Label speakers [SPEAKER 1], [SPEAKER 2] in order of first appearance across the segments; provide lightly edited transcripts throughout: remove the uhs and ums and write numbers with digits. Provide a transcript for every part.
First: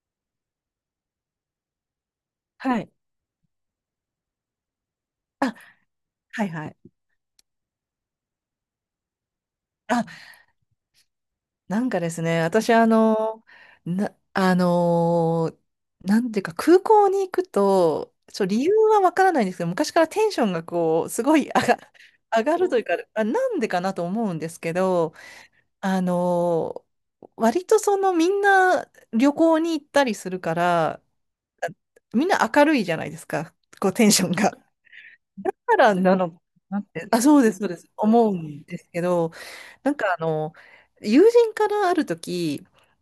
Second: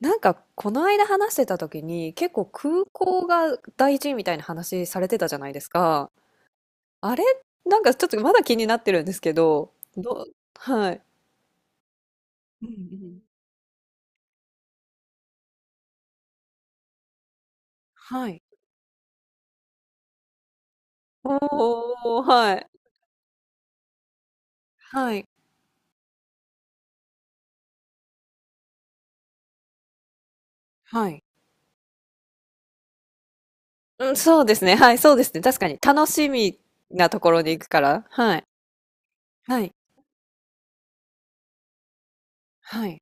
[SPEAKER 1] なんか、この間話してた時に、結構
[SPEAKER 2] は
[SPEAKER 1] 空
[SPEAKER 2] い。
[SPEAKER 1] 港が大事みたいな話されてたじゃない
[SPEAKER 2] あ、
[SPEAKER 1] ですか。
[SPEAKER 2] はいはい。
[SPEAKER 1] あれなんかちょっとまだ気になってるんですけど、
[SPEAKER 2] あ、
[SPEAKER 1] どう、はい。
[SPEAKER 2] ですね、
[SPEAKER 1] うんう
[SPEAKER 2] 私あ
[SPEAKER 1] ん。
[SPEAKER 2] の、な、あのなんていうか空港に行くと、
[SPEAKER 1] はい。
[SPEAKER 2] そう、理由はわからないんですけど、昔からテンションがこう、すごい
[SPEAKER 1] おー、
[SPEAKER 2] 上
[SPEAKER 1] は
[SPEAKER 2] がる
[SPEAKER 1] い。
[SPEAKER 2] というか、あ、なんでかなと思うんですけ
[SPEAKER 1] は
[SPEAKER 2] ど、
[SPEAKER 1] い。
[SPEAKER 2] あの割とそのみんな旅行に行ったりするから、
[SPEAKER 1] はい。
[SPEAKER 2] みんな明るいじゃないですか、こうテ
[SPEAKER 1] う
[SPEAKER 2] ン
[SPEAKER 1] ん、
[SPEAKER 2] ション
[SPEAKER 1] そう
[SPEAKER 2] が。
[SPEAKER 1] ですね。はい、そうですね。確か
[SPEAKER 2] か
[SPEAKER 1] に。
[SPEAKER 2] ら
[SPEAKER 1] 楽
[SPEAKER 2] な
[SPEAKER 1] し
[SPEAKER 2] のか
[SPEAKER 1] み
[SPEAKER 2] なって、
[SPEAKER 1] なと
[SPEAKER 2] あ、
[SPEAKER 1] こ
[SPEAKER 2] そ
[SPEAKER 1] ろ
[SPEAKER 2] う
[SPEAKER 1] に
[SPEAKER 2] です、
[SPEAKER 1] 行
[SPEAKER 2] そ
[SPEAKER 1] く
[SPEAKER 2] うで
[SPEAKER 1] か
[SPEAKER 2] す、
[SPEAKER 1] ら。
[SPEAKER 2] 思う
[SPEAKER 1] はい。
[SPEAKER 2] んですけど、
[SPEAKER 1] はい。
[SPEAKER 2] なんかあの、友人からある時、
[SPEAKER 1] はい。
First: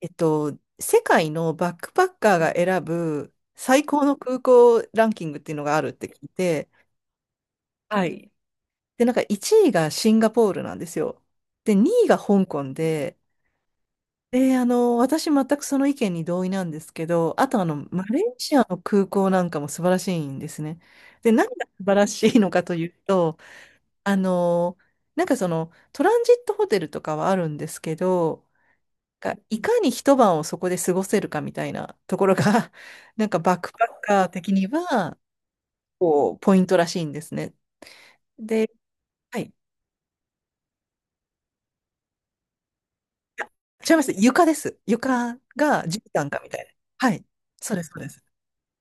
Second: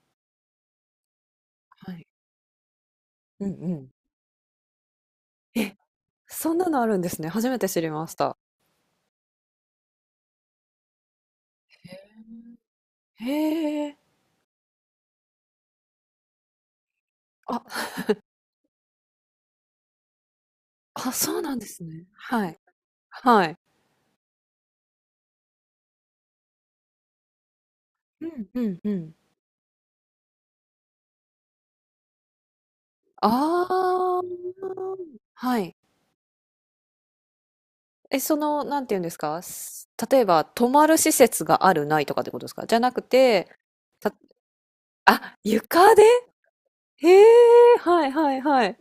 [SPEAKER 2] えっと、世界のバック
[SPEAKER 1] は
[SPEAKER 2] パ
[SPEAKER 1] い。
[SPEAKER 2] ッカーが選ぶ
[SPEAKER 1] うんう
[SPEAKER 2] 最
[SPEAKER 1] ん。
[SPEAKER 2] 高の空港ランキングっていうの
[SPEAKER 1] え、
[SPEAKER 2] があるって聞い
[SPEAKER 1] そんな
[SPEAKER 2] て、
[SPEAKER 1] のあるんですね。初めて知り
[SPEAKER 2] は
[SPEAKER 1] まし
[SPEAKER 2] い。
[SPEAKER 1] た。
[SPEAKER 2] で、なんか1位がシンガポールなんですよ。で、2位が香港で、
[SPEAKER 1] へえ。
[SPEAKER 2] で、あの、私全くその意見に同意なんですけど、あとあ
[SPEAKER 1] あ、
[SPEAKER 2] の、マレーシアの空港なんかも素晴らしいんですね。
[SPEAKER 1] あ、
[SPEAKER 2] で、
[SPEAKER 1] そう
[SPEAKER 2] 何
[SPEAKER 1] なんで
[SPEAKER 2] が
[SPEAKER 1] す
[SPEAKER 2] 素晴
[SPEAKER 1] ね。
[SPEAKER 2] らしい
[SPEAKER 1] は
[SPEAKER 2] の
[SPEAKER 1] い。
[SPEAKER 2] かというと、
[SPEAKER 1] はい。
[SPEAKER 2] なんかそのトランジットホテルとかはあるんですけ
[SPEAKER 1] う
[SPEAKER 2] ど、
[SPEAKER 1] んうんうん。
[SPEAKER 2] がいかに一晩をそこで過ごせるかみたいなところが、なんかバッ
[SPEAKER 1] あ
[SPEAKER 2] クパッ
[SPEAKER 1] あ、
[SPEAKER 2] カー的には、
[SPEAKER 1] はい。
[SPEAKER 2] こう、ポイントらしいんですね。
[SPEAKER 1] え、その、
[SPEAKER 2] で、
[SPEAKER 1] なんていうんです
[SPEAKER 2] は
[SPEAKER 1] か、
[SPEAKER 2] い。
[SPEAKER 1] 例えば、泊まる施設がある、ないとかってことですかじゃなくて、
[SPEAKER 2] 違いま
[SPEAKER 1] た、
[SPEAKER 2] す。床です。床
[SPEAKER 1] あ、
[SPEAKER 2] が
[SPEAKER 1] 床
[SPEAKER 2] 絨
[SPEAKER 1] で
[SPEAKER 2] 毯かみたいな。
[SPEAKER 1] へ
[SPEAKER 2] はい。そ
[SPEAKER 1] え、
[SPEAKER 2] うです、そう
[SPEAKER 1] は
[SPEAKER 2] で
[SPEAKER 1] い
[SPEAKER 2] す。
[SPEAKER 1] はいはい。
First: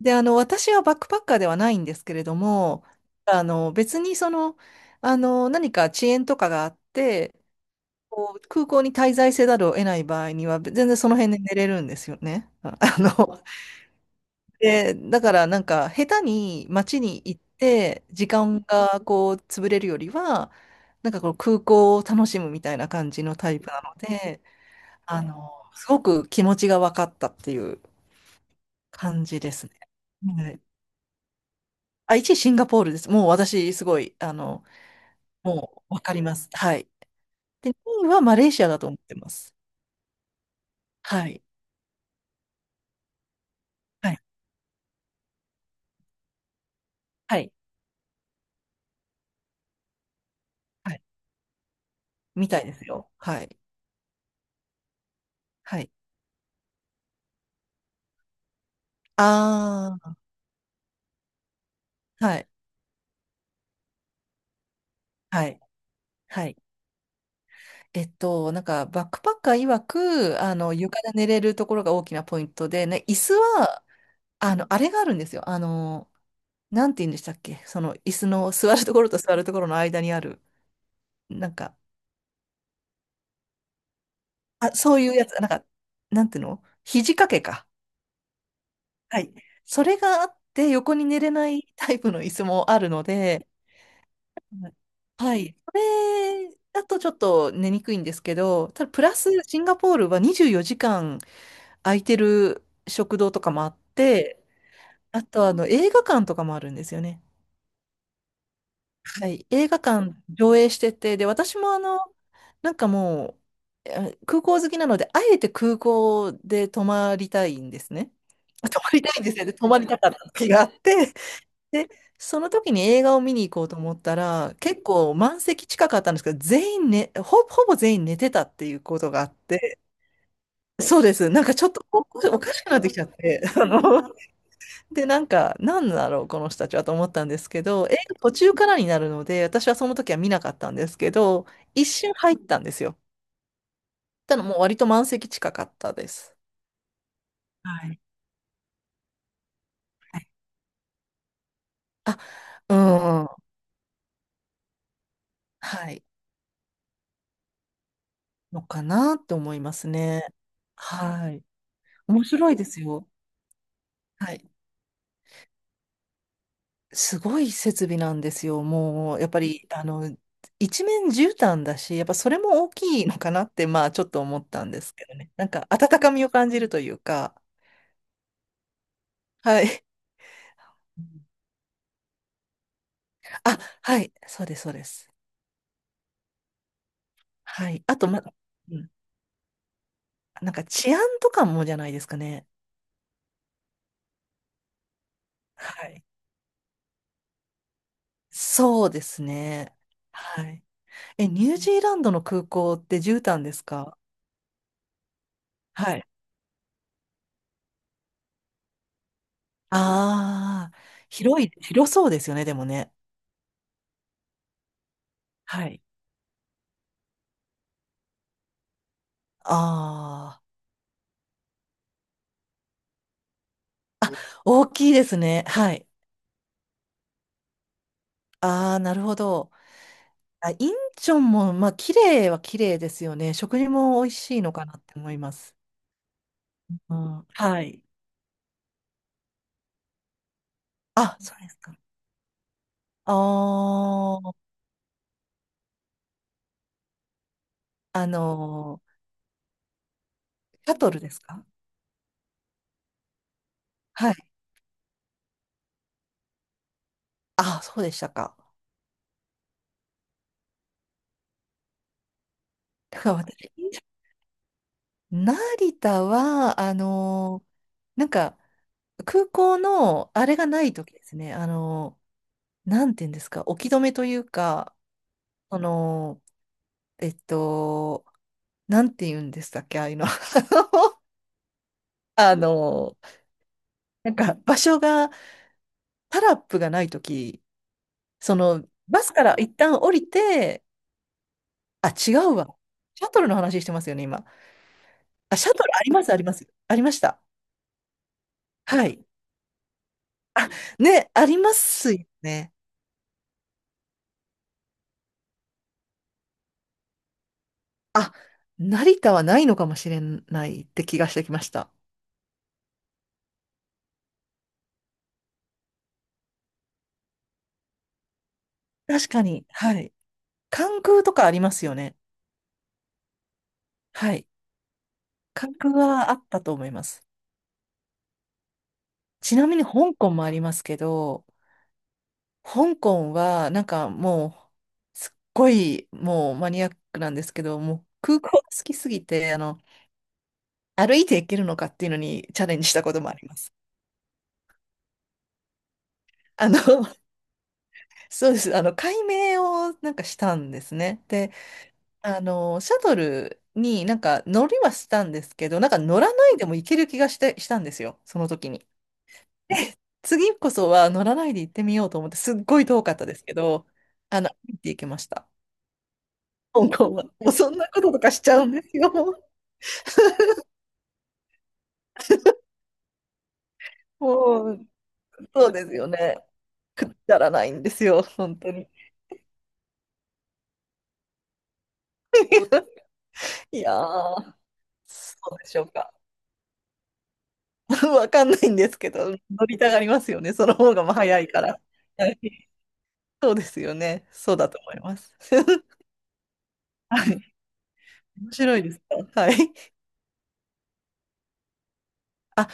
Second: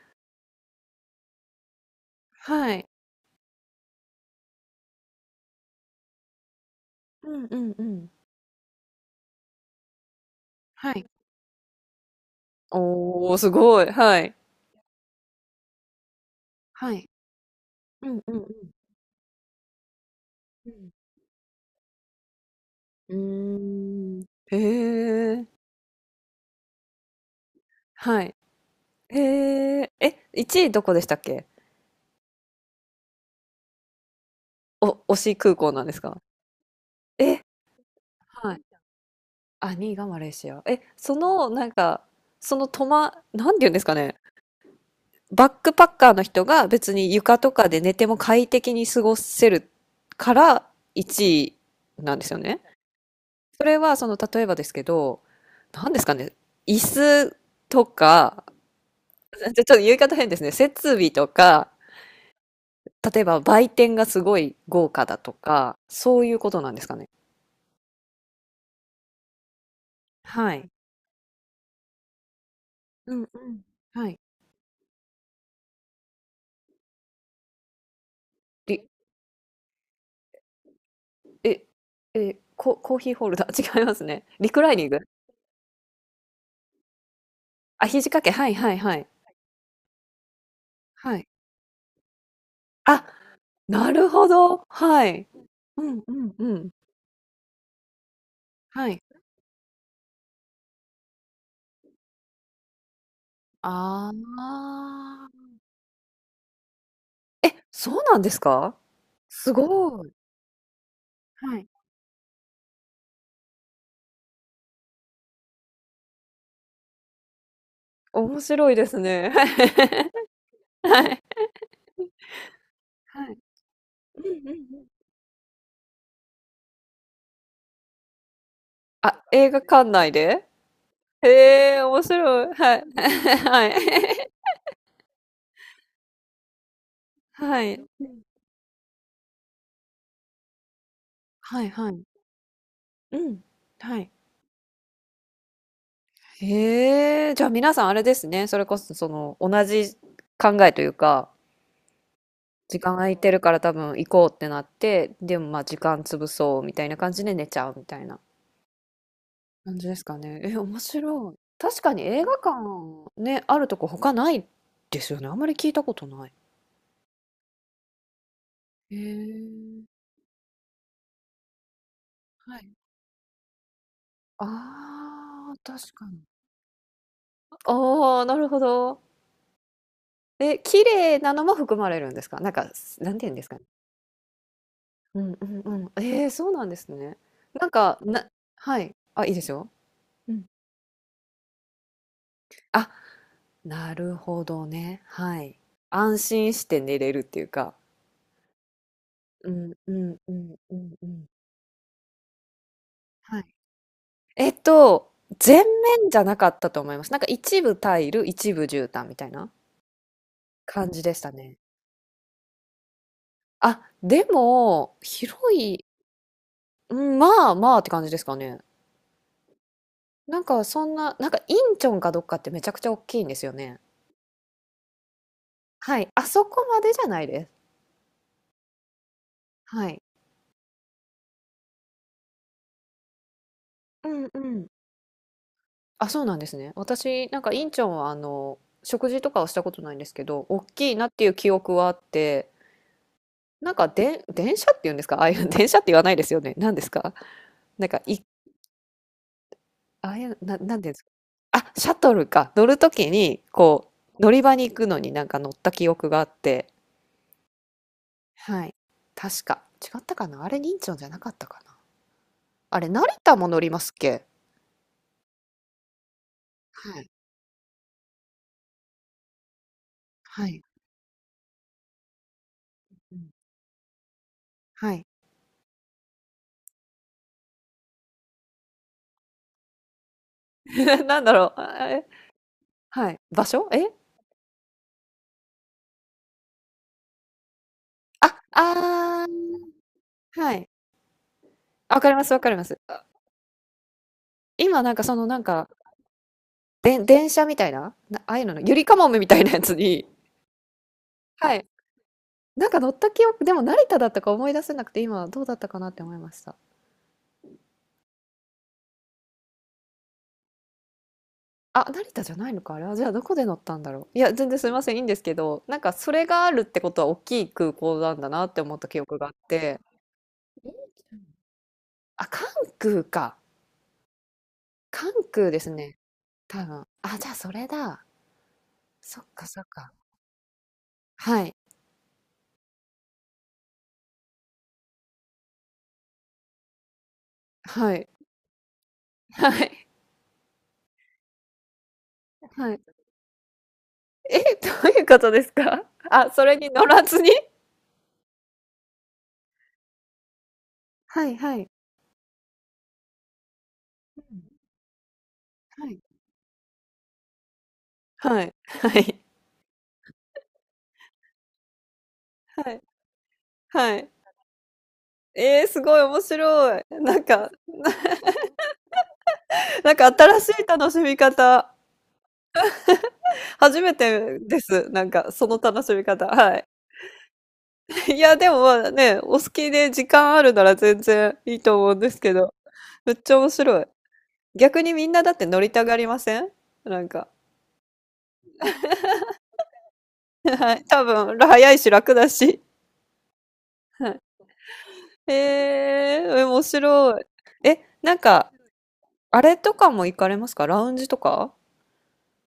[SPEAKER 2] で、あの、私はバックパッカーではないんですけれど
[SPEAKER 1] は
[SPEAKER 2] も、
[SPEAKER 1] い。
[SPEAKER 2] あの、別にその、あの、何か遅延とかがあっ
[SPEAKER 1] う
[SPEAKER 2] て、
[SPEAKER 1] んうんうん。
[SPEAKER 2] こう空港に滞在せざるを得ない場合には、全
[SPEAKER 1] は
[SPEAKER 2] 然
[SPEAKER 1] い。
[SPEAKER 2] その辺で寝れるんですよね。あ あ
[SPEAKER 1] おー、
[SPEAKER 2] の、
[SPEAKER 1] すごい。はい。
[SPEAKER 2] で、だからなんか、下手に
[SPEAKER 1] は
[SPEAKER 2] 街
[SPEAKER 1] い。
[SPEAKER 2] に行って、
[SPEAKER 1] うん
[SPEAKER 2] 時
[SPEAKER 1] うん
[SPEAKER 2] 間がこう、潰れるよりは、
[SPEAKER 1] うん。
[SPEAKER 2] なんかこの空港を楽しむみたいな感
[SPEAKER 1] う
[SPEAKER 2] じのタイプなの
[SPEAKER 1] ん。うーん。
[SPEAKER 2] で、あ
[SPEAKER 1] へえ、
[SPEAKER 2] の、すごく気持ちが分かったっていう
[SPEAKER 1] はい。へ
[SPEAKER 2] 感じですね。
[SPEAKER 1] え、え、
[SPEAKER 2] は
[SPEAKER 1] 1
[SPEAKER 2] い。
[SPEAKER 1] 位どこでしたっけ？
[SPEAKER 2] あ、1位シンガポールです。もう私、すごい、あの、
[SPEAKER 1] お、推し空港な
[SPEAKER 2] も
[SPEAKER 1] んで
[SPEAKER 2] う
[SPEAKER 1] す
[SPEAKER 2] 分か
[SPEAKER 1] か？
[SPEAKER 2] ります。はい。
[SPEAKER 1] え、
[SPEAKER 2] で、2位はマレー
[SPEAKER 1] はい。
[SPEAKER 2] シアだと思ってます。
[SPEAKER 1] あ、2位がマレーシア。え、そ
[SPEAKER 2] はい。
[SPEAKER 1] の、なんか、そのトま、なんて言うんですか
[SPEAKER 2] は
[SPEAKER 1] ね。
[SPEAKER 2] い。
[SPEAKER 1] バックパッカーの人が別に床
[SPEAKER 2] は
[SPEAKER 1] と
[SPEAKER 2] い。
[SPEAKER 1] かで寝ても快適に過ごせるから
[SPEAKER 2] はい、
[SPEAKER 1] 1位なんですよ
[SPEAKER 2] み
[SPEAKER 1] ね。
[SPEAKER 2] たいですよ。はい。
[SPEAKER 1] それは、その、例えばですけど、
[SPEAKER 2] は
[SPEAKER 1] な
[SPEAKER 2] い。
[SPEAKER 1] んですかね。椅子とか、ちょっと言い方
[SPEAKER 2] あ
[SPEAKER 1] 変ですね。設備とか、
[SPEAKER 2] あ、はい。
[SPEAKER 1] 例えば売店がすごい豪華だと
[SPEAKER 2] はい。
[SPEAKER 1] か、そういう
[SPEAKER 2] は
[SPEAKER 1] こ
[SPEAKER 2] い。
[SPEAKER 1] となんですかね。
[SPEAKER 2] えっと、なんか、バックパッカー曰く、
[SPEAKER 1] は
[SPEAKER 2] あ
[SPEAKER 1] い。
[SPEAKER 2] の、床で寝れるところが大きなポイントで、ね、
[SPEAKER 1] う
[SPEAKER 2] 椅
[SPEAKER 1] ん
[SPEAKER 2] 子
[SPEAKER 1] うん。
[SPEAKER 2] は、
[SPEAKER 1] はい。
[SPEAKER 2] あの、あれがあるんですよ。あの、なんて言うんでしたっけ、その、椅子の座
[SPEAKER 1] り
[SPEAKER 2] るところと座るところの間にある、なん
[SPEAKER 1] え、
[SPEAKER 2] か、
[SPEAKER 1] え、コーヒーホルダー、違いますね。リクラ
[SPEAKER 2] あ、
[SPEAKER 1] イニン
[SPEAKER 2] そ
[SPEAKER 1] グ？
[SPEAKER 2] ういうやつ、なんか、なんていうの、肘掛けか。
[SPEAKER 1] あ、肘掛け、はいはいはい。
[SPEAKER 2] はい。それがあって、横に
[SPEAKER 1] は
[SPEAKER 2] 寝
[SPEAKER 1] い。
[SPEAKER 2] れないタイプの椅子もあるの
[SPEAKER 1] あ、
[SPEAKER 2] で、
[SPEAKER 1] なるほど、
[SPEAKER 2] はい。
[SPEAKER 1] はい。
[SPEAKER 2] はい、そ
[SPEAKER 1] うんうんう
[SPEAKER 2] れ
[SPEAKER 1] ん。
[SPEAKER 2] だとちょっと寝にくいんですけど、た
[SPEAKER 1] は
[SPEAKER 2] だプ
[SPEAKER 1] い。
[SPEAKER 2] ラスシンガポールは24時間空いてる食堂とかもあっ
[SPEAKER 1] あ
[SPEAKER 2] て、あ
[SPEAKER 1] あ。
[SPEAKER 2] とあの映画館とかもあるんですよね。
[SPEAKER 1] え、そうなんですか？
[SPEAKER 2] はい。
[SPEAKER 1] す
[SPEAKER 2] 映画
[SPEAKER 1] ごい。
[SPEAKER 2] 館上映してて、で、
[SPEAKER 1] は
[SPEAKER 2] 私
[SPEAKER 1] い。
[SPEAKER 2] もあの、なんかもう、空港好きなので、あえて空港で泊まりたいんですね。
[SPEAKER 1] 面白い
[SPEAKER 2] 泊
[SPEAKER 1] で
[SPEAKER 2] ま
[SPEAKER 1] す
[SPEAKER 2] りたいんで
[SPEAKER 1] ね。
[SPEAKER 2] すよね。泊まりたかった 時があって、で、その時に映画を
[SPEAKER 1] は
[SPEAKER 2] 見
[SPEAKER 1] い。
[SPEAKER 2] に行こうと思った
[SPEAKER 1] うんうんう
[SPEAKER 2] ら、結
[SPEAKER 1] ん。
[SPEAKER 2] 構満席近かったんですけど、全員ね、ほぼ全員寝てたっていうことが
[SPEAKER 1] あ、
[SPEAKER 2] あっ
[SPEAKER 1] 映画
[SPEAKER 2] て、
[SPEAKER 1] 館内で？
[SPEAKER 2] そうです。なんかちょっ
[SPEAKER 1] へえ、
[SPEAKER 2] と
[SPEAKER 1] 面
[SPEAKER 2] お
[SPEAKER 1] 白
[SPEAKER 2] か
[SPEAKER 1] い。
[SPEAKER 2] しく
[SPEAKER 1] は
[SPEAKER 2] なっ
[SPEAKER 1] い。
[SPEAKER 2] てきちゃっ て、あ
[SPEAKER 1] は
[SPEAKER 2] の、
[SPEAKER 1] い。
[SPEAKER 2] で、なんか、なんだろう、この人たちはと思ったん です
[SPEAKER 1] は
[SPEAKER 2] け
[SPEAKER 1] い。う
[SPEAKER 2] ど、映画
[SPEAKER 1] ん。
[SPEAKER 2] 途中からになるので、私はその時は見なかったんですけど、
[SPEAKER 1] はい
[SPEAKER 2] 一
[SPEAKER 1] はい。
[SPEAKER 2] 瞬入ったんですよ。
[SPEAKER 1] うん。はい。
[SPEAKER 2] ただもう割と満席近かったです。
[SPEAKER 1] へえ、じゃあ皆さんあれですね。それこそその同じ
[SPEAKER 2] はい、
[SPEAKER 1] 考えというか、
[SPEAKER 2] あ、う
[SPEAKER 1] 時間空いて
[SPEAKER 2] ん、
[SPEAKER 1] るから多分行こうってなって、でもまあ時
[SPEAKER 2] は
[SPEAKER 1] 間
[SPEAKER 2] い。
[SPEAKER 1] 潰そうみたいな感じで寝ちゃうみたいな
[SPEAKER 2] のかなって思いま
[SPEAKER 1] 感じ
[SPEAKER 2] す
[SPEAKER 1] ですか
[SPEAKER 2] ね。
[SPEAKER 1] ね。え、面
[SPEAKER 2] は
[SPEAKER 1] 白い。
[SPEAKER 2] い。
[SPEAKER 1] 確かに
[SPEAKER 2] 面
[SPEAKER 1] 映画
[SPEAKER 2] 白い
[SPEAKER 1] 館
[SPEAKER 2] ですよ。
[SPEAKER 1] ね、あるとこ他な
[SPEAKER 2] は
[SPEAKER 1] い
[SPEAKER 2] い。
[SPEAKER 1] ですよね。あんまり聞いたことない。
[SPEAKER 2] すごい設備なんですよ。
[SPEAKER 1] へ
[SPEAKER 2] もう、やっぱり、
[SPEAKER 1] え、
[SPEAKER 2] あの、一面絨毯だし、やっぱそれ
[SPEAKER 1] は
[SPEAKER 2] も大
[SPEAKER 1] い。
[SPEAKER 2] きいのかなって、まあ、ちょっと思
[SPEAKER 1] あ
[SPEAKER 2] ったんですけどね。なん
[SPEAKER 1] あ、
[SPEAKER 2] か、
[SPEAKER 1] 確
[SPEAKER 2] 温
[SPEAKER 1] か
[SPEAKER 2] か
[SPEAKER 1] に。
[SPEAKER 2] みを感じるというか、
[SPEAKER 1] ああ、なるほど。
[SPEAKER 2] はい。
[SPEAKER 1] え、綺
[SPEAKER 2] う
[SPEAKER 1] 麗
[SPEAKER 2] ん、
[SPEAKER 1] なのも含まれるんですか？なんか、なんて言うんですか
[SPEAKER 2] あ、
[SPEAKER 1] ね。
[SPEAKER 2] はい、そうです、そうです。
[SPEAKER 1] うんうんうん。ええ、そうなんですね。なん
[SPEAKER 2] はい。あ
[SPEAKER 1] か、
[SPEAKER 2] と、ま、う
[SPEAKER 1] は
[SPEAKER 2] ん、
[SPEAKER 1] い。あ、いいですよ。うん。
[SPEAKER 2] なんか治安とかもじゃないですかね。
[SPEAKER 1] あ、なるほどね。はい。
[SPEAKER 2] はい。
[SPEAKER 1] 安心して寝れるっていうか。
[SPEAKER 2] そうです
[SPEAKER 1] うん
[SPEAKER 2] ね。
[SPEAKER 1] うんう
[SPEAKER 2] は
[SPEAKER 1] ん
[SPEAKER 2] い。
[SPEAKER 1] うんうん。
[SPEAKER 2] え、ニュージーランドの空港って絨
[SPEAKER 1] は
[SPEAKER 2] 毯
[SPEAKER 1] い。
[SPEAKER 2] ですか？
[SPEAKER 1] えっと、全
[SPEAKER 2] はい。
[SPEAKER 1] 面じゃなかったと思います。なんか一部タイル、一部絨毯みたいな
[SPEAKER 2] ああ、
[SPEAKER 1] 感じでした
[SPEAKER 2] 広い、
[SPEAKER 1] ね。
[SPEAKER 2] 広そうですよね、でもね。
[SPEAKER 1] あ、でも、
[SPEAKER 2] はい。
[SPEAKER 1] うん、まあまあって感じですかね。な
[SPEAKER 2] ああ。
[SPEAKER 1] んかそんな、なんかインチョンかどっかってめちゃくちゃ大きいんですよね。
[SPEAKER 2] 大きいですね。はい。
[SPEAKER 1] はい。あそこまでじゃないです。
[SPEAKER 2] ああ、なるほど。
[SPEAKER 1] はい。
[SPEAKER 2] あ、インチョンも、まあ、綺麗は綺麗ですよね。食事も美
[SPEAKER 1] う
[SPEAKER 2] 味
[SPEAKER 1] ん
[SPEAKER 2] し
[SPEAKER 1] う
[SPEAKER 2] いのか
[SPEAKER 1] ん。
[SPEAKER 2] なって思います。
[SPEAKER 1] あ、そうなんですね。
[SPEAKER 2] うん、
[SPEAKER 1] 私、なんか
[SPEAKER 2] は
[SPEAKER 1] インチ
[SPEAKER 2] い。
[SPEAKER 1] ョンは食事とかはしたことないんですけど、大きいなっ
[SPEAKER 2] あ、
[SPEAKER 1] ていう
[SPEAKER 2] そうで
[SPEAKER 1] 記
[SPEAKER 2] すか。
[SPEAKER 1] 憶はあって、なん
[SPEAKER 2] あ
[SPEAKER 1] かで、
[SPEAKER 2] あ、
[SPEAKER 1] 電車っていうんですか？ ああいう、電車って言わないですよね。何ですか？なんか、
[SPEAKER 2] あの
[SPEAKER 1] ああいう、な
[SPEAKER 2] ー、シャ
[SPEAKER 1] んてい
[SPEAKER 2] ト
[SPEAKER 1] うんで
[SPEAKER 2] ル
[SPEAKER 1] す
[SPEAKER 2] で
[SPEAKER 1] か？
[SPEAKER 2] すか？
[SPEAKER 1] あ、シャトルか。乗るときに、こ
[SPEAKER 2] はい。
[SPEAKER 1] う、乗り場に行くのになんか乗った記憶があって。
[SPEAKER 2] あ、そうでしたか。
[SPEAKER 1] はい。確か。違ったかな。あれ、インチョンじゃなかったかな。あれ、
[SPEAKER 2] だ
[SPEAKER 1] 成
[SPEAKER 2] から
[SPEAKER 1] 田も
[SPEAKER 2] 私、
[SPEAKER 1] 乗りますっけ？
[SPEAKER 2] 成田は、あ
[SPEAKER 1] はい。
[SPEAKER 2] のー、なんか、空港の、あれが
[SPEAKER 1] は
[SPEAKER 2] な
[SPEAKER 1] い。
[SPEAKER 2] い時ですね。あのー、なんていうん
[SPEAKER 1] う
[SPEAKER 2] です
[SPEAKER 1] ん
[SPEAKER 2] か、置き止めというか、
[SPEAKER 1] はい。
[SPEAKER 2] その、えっと、なんて言うんでしたっけ、ああいうの。
[SPEAKER 1] なんだろう。
[SPEAKER 2] あの、
[SPEAKER 1] はい。場所
[SPEAKER 2] なんか場所が、タラップがないとき、
[SPEAKER 1] あ、
[SPEAKER 2] その、バスか
[SPEAKER 1] あ
[SPEAKER 2] ら一
[SPEAKER 1] あ、
[SPEAKER 2] 旦降り
[SPEAKER 1] は
[SPEAKER 2] て、
[SPEAKER 1] い。
[SPEAKER 2] あ、
[SPEAKER 1] あ、分か
[SPEAKER 2] 違
[SPEAKER 1] ります
[SPEAKER 2] う
[SPEAKER 1] 分か
[SPEAKER 2] わ。
[SPEAKER 1] ります。あ、
[SPEAKER 2] シャトルの話してますよね、今。
[SPEAKER 1] 今なんかその
[SPEAKER 2] あ、
[SPEAKER 1] なん
[SPEAKER 2] シャト
[SPEAKER 1] か、
[SPEAKER 2] ルあります、あります。ありまし
[SPEAKER 1] で
[SPEAKER 2] た。
[SPEAKER 1] 電車みたいな、ああいうのの、ゆり
[SPEAKER 2] は
[SPEAKER 1] か
[SPEAKER 2] い。
[SPEAKER 1] もめみたいなやつに
[SPEAKER 2] ね、ありま
[SPEAKER 1] はい。
[SPEAKER 2] すよね。
[SPEAKER 1] なんか乗った記憶でも成田だったか思い出せなくて、今どうだったかなって思いました。
[SPEAKER 2] あ、成田はないのかもしれないって気がしてきました。
[SPEAKER 1] あ、成田じゃないのか、あれは。じゃあどこで乗ったんだろう。いや、全然すいません、いいんですけど、なんかそれがあるってことは大きい空港なんだなって思った記
[SPEAKER 2] 確
[SPEAKER 1] 憶
[SPEAKER 2] か
[SPEAKER 1] があっ
[SPEAKER 2] に、は
[SPEAKER 1] て。
[SPEAKER 2] い。関空とかありますよね。
[SPEAKER 1] あ、関空か。
[SPEAKER 2] はい。
[SPEAKER 1] 関空
[SPEAKER 2] 関
[SPEAKER 1] です
[SPEAKER 2] 空
[SPEAKER 1] ね、
[SPEAKER 2] はあったと
[SPEAKER 1] 多
[SPEAKER 2] 思いま
[SPEAKER 1] 分。
[SPEAKER 2] す。
[SPEAKER 1] あ、じゃあそれだ。そっ
[SPEAKER 2] ち
[SPEAKER 1] か
[SPEAKER 2] なみ
[SPEAKER 1] そ
[SPEAKER 2] に
[SPEAKER 1] っか。
[SPEAKER 2] 香港もありますけど、
[SPEAKER 1] はい、
[SPEAKER 2] 香港は、なんかもう、すっごい、もうマニアックなんですけど、もう
[SPEAKER 1] はい、
[SPEAKER 2] 空港が好きすぎて、あの、
[SPEAKER 1] はい。
[SPEAKER 2] 歩いて行けるのかっていうのにチャレンジ
[SPEAKER 1] は
[SPEAKER 2] し
[SPEAKER 1] い。
[SPEAKER 2] たこともあります。
[SPEAKER 1] え、どういうことですか？あ、そ
[SPEAKER 2] あの、
[SPEAKER 1] れ に乗らずに？
[SPEAKER 2] そうです。あの、改名をなんかしたんですね。
[SPEAKER 1] は
[SPEAKER 2] で、
[SPEAKER 1] いはい。
[SPEAKER 2] あの、シャトルになん
[SPEAKER 1] う
[SPEAKER 2] か
[SPEAKER 1] ん、
[SPEAKER 2] 乗りはしたんですけど、なんか
[SPEAKER 1] は
[SPEAKER 2] 乗
[SPEAKER 1] い。
[SPEAKER 2] らないでも行ける気がして、したんですよ。その
[SPEAKER 1] は
[SPEAKER 2] 時
[SPEAKER 1] い、
[SPEAKER 2] に。
[SPEAKER 1] はい、
[SPEAKER 2] 次こそは乗らないで行ってみようと思って、すっごい
[SPEAKER 1] はい、
[SPEAKER 2] 遠かったですけど、あの、歩いて行けました。
[SPEAKER 1] すごい面
[SPEAKER 2] 香
[SPEAKER 1] 白い。
[SPEAKER 2] 港は。
[SPEAKER 1] なん
[SPEAKER 2] もうそ
[SPEAKER 1] か、
[SPEAKER 2] んなこととかしちゃうんですよ。
[SPEAKER 1] なんか新しい楽しみ方、初めて
[SPEAKER 2] も
[SPEAKER 1] で
[SPEAKER 2] う、
[SPEAKER 1] す。なんかそ
[SPEAKER 2] そう
[SPEAKER 1] の
[SPEAKER 2] です
[SPEAKER 1] 楽
[SPEAKER 2] よ
[SPEAKER 1] しみ
[SPEAKER 2] ね。
[SPEAKER 1] 方、はい。
[SPEAKER 2] くだらないんですよ、
[SPEAKER 1] いや、
[SPEAKER 2] 本
[SPEAKER 1] で
[SPEAKER 2] 当
[SPEAKER 1] も、
[SPEAKER 2] に。
[SPEAKER 1] ま、ね、お好きで時間あるなら全然いいと思うんですけど、めっちゃ 面
[SPEAKER 2] いや
[SPEAKER 1] 白い。
[SPEAKER 2] ー、
[SPEAKER 1] 逆にみん
[SPEAKER 2] そ
[SPEAKER 1] なだっ
[SPEAKER 2] うで
[SPEAKER 1] て
[SPEAKER 2] し
[SPEAKER 1] 乗
[SPEAKER 2] ょう
[SPEAKER 1] りた
[SPEAKER 2] か。
[SPEAKER 1] がりません？なんか、
[SPEAKER 2] わかんないんですけど、乗りたがりますよね。その
[SPEAKER 1] は
[SPEAKER 2] 方
[SPEAKER 1] い、
[SPEAKER 2] がまあ
[SPEAKER 1] 多
[SPEAKER 2] 早い
[SPEAKER 1] 分、
[SPEAKER 2] から。
[SPEAKER 1] 早いし
[SPEAKER 2] は
[SPEAKER 1] 楽だ
[SPEAKER 2] い、
[SPEAKER 1] し、
[SPEAKER 2] そうですよね。
[SPEAKER 1] はい。
[SPEAKER 2] そうだと思います。
[SPEAKER 1] へえ、面
[SPEAKER 2] は
[SPEAKER 1] 白い。
[SPEAKER 2] い。
[SPEAKER 1] え、なん
[SPEAKER 2] 面
[SPEAKER 1] か、
[SPEAKER 2] 白いですか。はい。
[SPEAKER 1] あれとかも行かれますかラウンジとか？
[SPEAKER 2] あ、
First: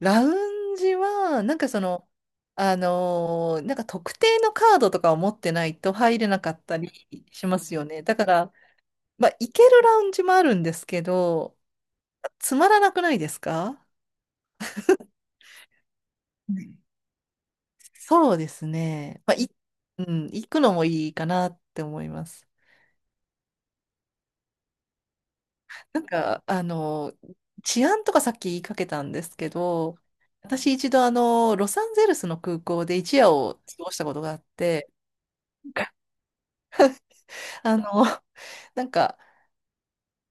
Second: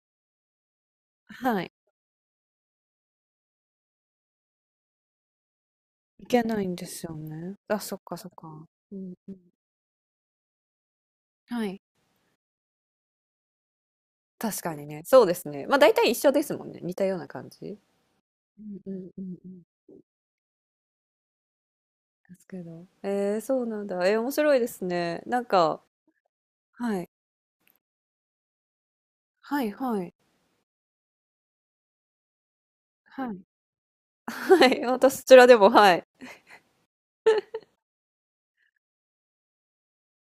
[SPEAKER 2] ラウンジは、なん
[SPEAKER 1] は
[SPEAKER 2] か
[SPEAKER 1] い。
[SPEAKER 2] その、なんか特定のカードとかを持ってないと入
[SPEAKER 1] 行
[SPEAKER 2] れな
[SPEAKER 1] け
[SPEAKER 2] か
[SPEAKER 1] な
[SPEAKER 2] っ
[SPEAKER 1] いん
[SPEAKER 2] た
[SPEAKER 1] で
[SPEAKER 2] り
[SPEAKER 1] すよ
[SPEAKER 2] し
[SPEAKER 1] ね。
[SPEAKER 2] ます
[SPEAKER 1] あ、
[SPEAKER 2] よ
[SPEAKER 1] そっ
[SPEAKER 2] ね。だ
[SPEAKER 1] か
[SPEAKER 2] か
[SPEAKER 1] そっ
[SPEAKER 2] ら、
[SPEAKER 1] か。うん
[SPEAKER 2] まあ、
[SPEAKER 1] うん。
[SPEAKER 2] 行けるラウンジもあるんですけど、
[SPEAKER 1] はい。
[SPEAKER 2] つまらなくないですか？
[SPEAKER 1] 確かにね。そうですね。まあ大体一緒です
[SPEAKER 2] は
[SPEAKER 1] もん
[SPEAKER 2] い、
[SPEAKER 1] ね。似たような感じ。
[SPEAKER 2] そうです
[SPEAKER 1] うんうんう
[SPEAKER 2] ね。
[SPEAKER 1] んうん。
[SPEAKER 2] うん、行くのもいいかなって思いま
[SPEAKER 1] です
[SPEAKER 2] す。
[SPEAKER 1] けど。そうなんだ。面白いですね。なんか、
[SPEAKER 2] なんか、あ
[SPEAKER 1] はい。
[SPEAKER 2] の、治安とかさっき言いかけたんですけ
[SPEAKER 1] はい
[SPEAKER 2] ど、
[SPEAKER 1] はい。
[SPEAKER 2] 私一度あの、ロサンゼルスの空港で一
[SPEAKER 1] は
[SPEAKER 2] 夜
[SPEAKER 1] い。
[SPEAKER 2] を過ごしたことがあっ
[SPEAKER 1] はい。
[SPEAKER 2] て、
[SPEAKER 1] 私、そちらでも、はい。
[SPEAKER 2] あの、なんか、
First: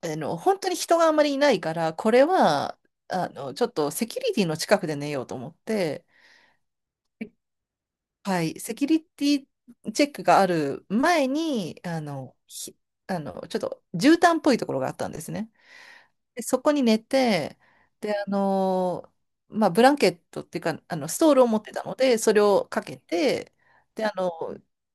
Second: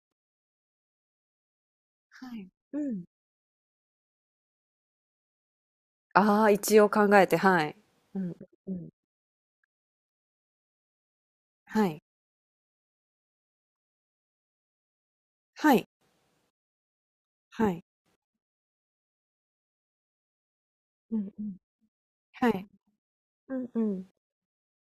[SPEAKER 2] あの、本当に人があんまりいないから、これ
[SPEAKER 1] はい。
[SPEAKER 2] は、
[SPEAKER 1] うん。
[SPEAKER 2] あの、ちょっとセキュリティの近くで寝ようと思って、
[SPEAKER 1] ああ、一応考えて、はい。うんうん
[SPEAKER 2] はい、
[SPEAKER 1] う
[SPEAKER 2] セキュ
[SPEAKER 1] ん。
[SPEAKER 2] リティチェックがある前に、
[SPEAKER 1] はい。
[SPEAKER 2] あの、ちょっと絨毯っぽいところがあったんですね。
[SPEAKER 1] はい。
[SPEAKER 2] で、そこに寝て、
[SPEAKER 1] はい。
[SPEAKER 2] で、あの、まあ、ブランケットっていうか、あの、
[SPEAKER 1] う
[SPEAKER 2] ス
[SPEAKER 1] ん
[SPEAKER 2] トー
[SPEAKER 1] う
[SPEAKER 2] ルを
[SPEAKER 1] ん。
[SPEAKER 2] 持ってたので、それ
[SPEAKER 1] はい。
[SPEAKER 2] をかけて、
[SPEAKER 1] うんうん。
[SPEAKER 2] で、あの、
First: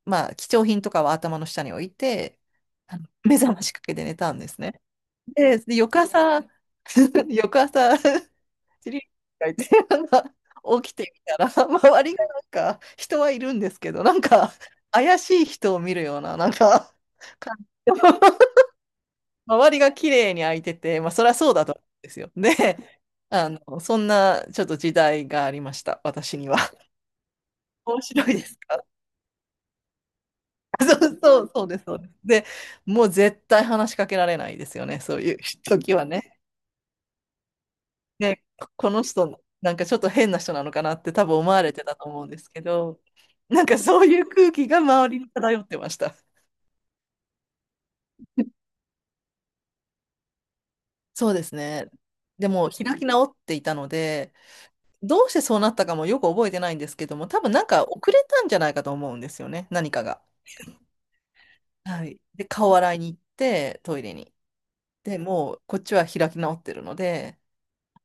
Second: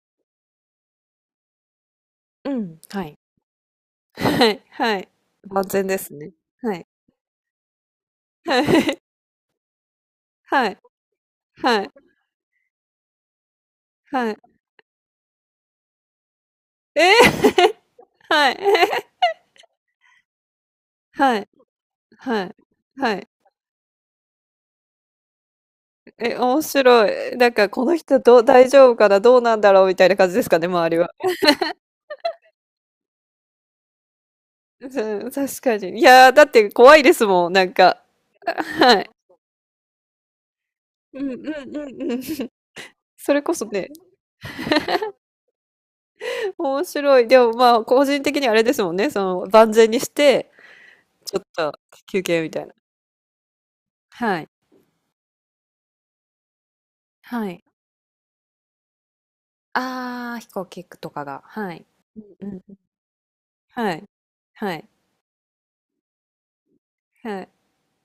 [SPEAKER 2] まあ、貴重品とかは頭の下に置いて、
[SPEAKER 1] うん、
[SPEAKER 2] あ
[SPEAKER 1] は
[SPEAKER 2] の
[SPEAKER 1] い。
[SPEAKER 2] 目覚ましかけて寝たんで
[SPEAKER 1] は
[SPEAKER 2] す
[SPEAKER 1] い、
[SPEAKER 2] ね。
[SPEAKER 1] はい。
[SPEAKER 2] で、
[SPEAKER 1] 万
[SPEAKER 2] で
[SPEAKER 1] 全
[SPEAKER 2] 翌
[SPEAKER 1] ですね。
[SPEAKER 2] 朝、
[SPEAKER 1] はい。
[SPEAKER 2] 翌朝
[SPEAKER 1] は
[SPEAKER 2] チ
[SPEAKER 1] い。
[SPEAKER 2] リがいて、なんか
[SPEAKER 1] はい。
[SPEAKER 2] 起きてみたら、
[SPEAKER 1] はい。
[SPEAKER 2] 周りがなんか人はいるんですけど、なん
[SPEAKER 1] はい。
[SPEAKER 2] か怪しい人を見るような、なんか
[SPEAKER 1] え
[SPEAKER 2] 感じ
[SPEAKER 1] え
[SPEAKER 2] で
[SPEAKER 1] はい。
[SPEAKER 2] 周りが綺麗に開いてて、まあそりゃ
[SPEAKER 1] はい。
[SPEAKER 2] そうだと思うんですよ。
[SPEAKER 1] はい。
[SPEAKER 2] で、
[SPEAKER 1] はい。
[SPEAKER 2] あの、そんなちょっと時代がありました、
[SPEAKER 1] え、
[SPEAKER 2] 私には。
[SPEAKER 1] 面白い。なんか、こ の
[SPEAKER 2] 面
[SPEAKER 1] 人
[SPEAKER 2] 白い
[SPEAKER 1] どう
[SPEAKER 2] です
[SPEAKER 1] 大
[SPEAKER 2] か？
[SPEAKER 1] 丈夫かな、どうなんだろうみたいな感じですかね、周りは。
[SPEAKER 2] そうそう、そうです、そうです。で、もう絶対話しかけられないです
[SPEAKER 1] う
[SPEAKER 2] よね、そう
[SPEAKER 1] ん、
[SPEAKER 2] いう
[SPEAKER 1] 確か
[SPEAKER 2] 時
[SPEAKER 1] に。い
[SPEAKER 2] は
[SPEAKER 1] やー、
[SPEAKER 2] ね。
[SPEAKER 1] だって怖いですもん、なんか。
[SPEAKER 2] ね、
[SPEAKER 1] あ、
[SPEAKER 2] ここ
[SPEAKER 1] は
[SPEAKER 2] の
[SPEAKER 1] い。
[SPEAKER 2] 人、なんかちょっと変な人なのかなって
[SPEAKER 1] う
[SPEAKER 2] 多
[SPEAKER 1] んう
[SPEAKER 2] 分
[SPEAKER 1] ん
[SPEAKER 2] 思わ
[SPEAKER 1] う
[SPEAKER 2] れてたと
[SPEAKER 1] んうん。
[SPEAKER 2] 思うんです けど、
[SPEAKER 1] それこ
[SPEAKER 2] な
[SPEAKER 1] そ
[SPEAKER 2] んか
[SPEAKER 1] ね、
[SPEAKER 2] そういう空気が周りに漂ってました。
[SPEAKER 1] 面白い。でも、まあ、個人的にあれですもんね、その、万全にして、
[SPEAKER 2] そう
[SPEAKER 1] ちょ
[SPEAKER 2] で
[SPEAKER 1] っ
[SPEAKER 2] す
[SPEAKER 1] と
[SPEAKER 2] ね。
[SPEAKER 1] 休憩
[SPEAKER 2] で
[SPEAKER 1] みたい
[SPEAKER 2] も
[SPEAKER 1] な。
[SPEAKER 2] 開き直っていたので、
[SPEAKER 1] はい。
[SPEAKER 2] どうしてそうなったかもよく覚えてないんですけども、多
[SPEAKER 1] は
[SPEAKER 2] 分な
[SPEAKER 1] い。
[SPEAKER 2] んか遅れたんじゃないかと思うんですよね、何かが。
[SPEAKER 1] ああ、飛行機とかが。はい。
[SPEAKER 2] はい。で、
[SPEAKER 1] うん。
[SPEAKER 2] 顔洗いに行って、
[SPEAKER 1] は
[SPEAKER 2] トイ
[SPEAKER 1] い。
[SPEAKER 2] レに。
[SPEAKER 1] はい。
[SPEAKER 2] で、もうこっちは開き直ってるので、
[SPEAKER 1] はい。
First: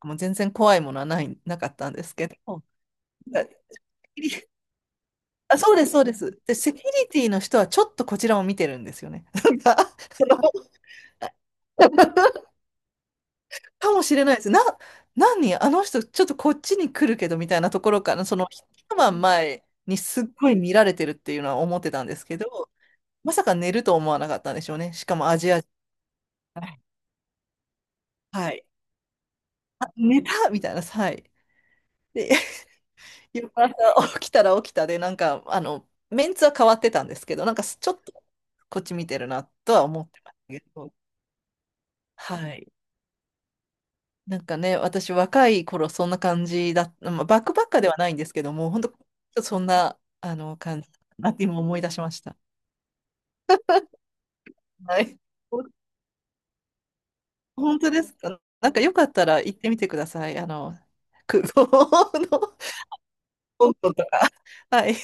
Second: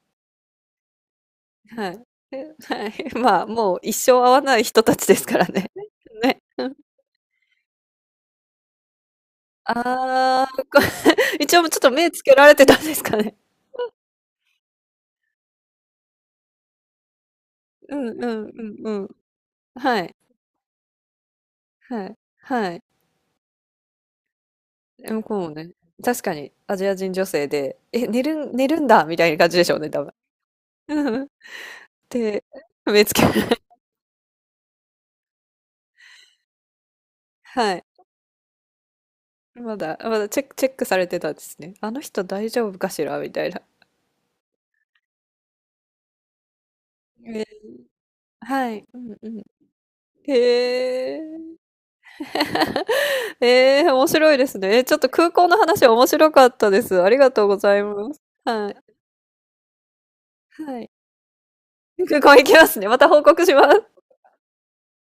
[SPEAKER 2] もう全然怖いものはない、なかった
[SPEAKER 1] は
[SPEAKER 2] んで
[SPEAKER 1] い。
[SPEAKER 2] すけ
[SPEAKER 1] え、
[SPEAKER 2] ど、
[SPEAKER 1] はい。まあ、もう一生会わない人たちですから
[SPEAKER 2] あ、
[SPEAKER 1] ね。
[SPEAKER 2] そうです、そうで
[SPEAKER 1] ね。
[SPEAKER 2] す。で、セキュリティの人はちょっとこちらを見てるんですよね。なんか、その
[SPEAKER 1] ああー一応ちょっと目つけ られてたんですかね。
[SPEAKER 2] かもしれないです。何あの人、ちょっとこっちに来るけどみたいなとこ
[SPEAKER 1] う
[SPEAKER 2] ろか
[SPEAKER 1] ん
[SPEAKER 2] ら、
[SPEAKER 1] う
[SPEAKER 2] その
[SPEAKER 1] ん
[SPEAKER 2] 一
[SPEAKER 1] うんうん。
[SPEAKER 2] 晩前に
[SPEAKER 1] はい。
[SPEAKER 2] すっごい見られてるっていうのは思ってた
[SPEAKER 1] は
[SPEAKER 2] ん
[SPEAKER 1] い。
[SPEAKER 2] ですけど、
[SPEAKER 1] はい。
[SPEAKER 2] まさか寝ると思わなかったんでしょうね。し
[SPEAKER 1] え、
[SPEAKER 2] か
[SPEAKER 1] 向
[SPEAKER 2] も
[SPEAKER 1] こ
[SPEAKER 2] ア
[SPEAKER 1] うも
[SPEAKER 2] ジア人。
[SPEAKER 1] ね、確かにアジア人女性で、え、寝る
[SPEAKER 2] は
[SPEAKER 1] ん
[SPEAKER 2] い。
[SPEAKER 1] 寝るんだみたいな感じでしょう
[SPEAKER 2] あ、
[SPEAKER 1] ね、多分。
[SPEAKER 2] 寝たみたいな、
[SPEAKER 1] うん
[SPEAKER 2] は
[SPEAKER 1] うん。
[SPEAKER 2] い。で、
[SPEAKER 1] で、目つけら
[SPEAKER 2] 夕
[SPEAKER 1] れ
[SPEAKER 2] 方起きたら起きたで、なんか、あの、メンツは変わってたんですけど、なんか
[SPEAKER 1] はい。
[SPEAKER 2] ちょっとこっち見てるなと
[SPEAKER 1] ま
[SPEAKER 2] は
[SPEAKER 1] だ、
[SPEAKER 2] 思っ
[SPEAKER 1] ま
[SPEAKER 2] て
[SPEAKER 1] だ
[SPEAKER 2] まし
[SPEAKER 1] チェッ
[SPEAKER 2] た
[SPEAKER 1] ク、
[SPEAKER 2] け
[SPEAKER 1] チェック
[SPEAKER 2] ど、
[SPEAKER 1] されてたんですね。あの人
[SPEAKER 2] は
[SPEAKER 1] 大丈
[SPEAKER 2] い。
[SPEAKER 1] 夫かしらみたいな。
[SPEAKER 2] なんかね、私若い頃そんな感じだ、まあ、
[SPEAKER 1] え
[SPEAKER 2] バッ
[SPEAKER 1] ー
[SPEAKER 2] クバッカーではないんですけど
[SPEAKER 1] は
[SPEAKER 2] も、本
[SPEAKER 1] い。うんうん。
[SPEAKER 2] 当そんなあの感じだ
[SPEAKER 1] へえ。
[SPEAKER 2] なって今思い出しました。
[SPEAKER 1] 面白いですね。ちょっ
[SPEAKER 2] は
[SPEAKER 1] と
[SPEAKER 2] い。
[SPEAKER 1] 空港の
[SPEAKER 2] ほ
[SPEAKER 1] 話面白かったです。ありがとうござ
[SPEAKER 2] 本
[SPEAKER 1] い
[SPEAKER 2] 当で
[SPEAKER 1] ま
[SPEAKER 2] す
[SPEAKER 1] す。
[SPEAKER 2] か。
[SPEAKER 1] は
[SPEAKER 2] なんかよ
[SPEAKER 1] い。
[SPEAKER 2] かったら行ってみてください。あの、
[SPEAKER 1] はい。
[SPEAKER 2] 空港
[SPEAKER 1] 空港
[SPEAKER 2] の
[SPEAKER 1] 行き
[SPEAKER 2] 香
[SPEAKER 1] ますね。また報告しま
[SPEAKER 2] 港
[SPEAKER 1] す。
[SPEAKER 2] とか。はい。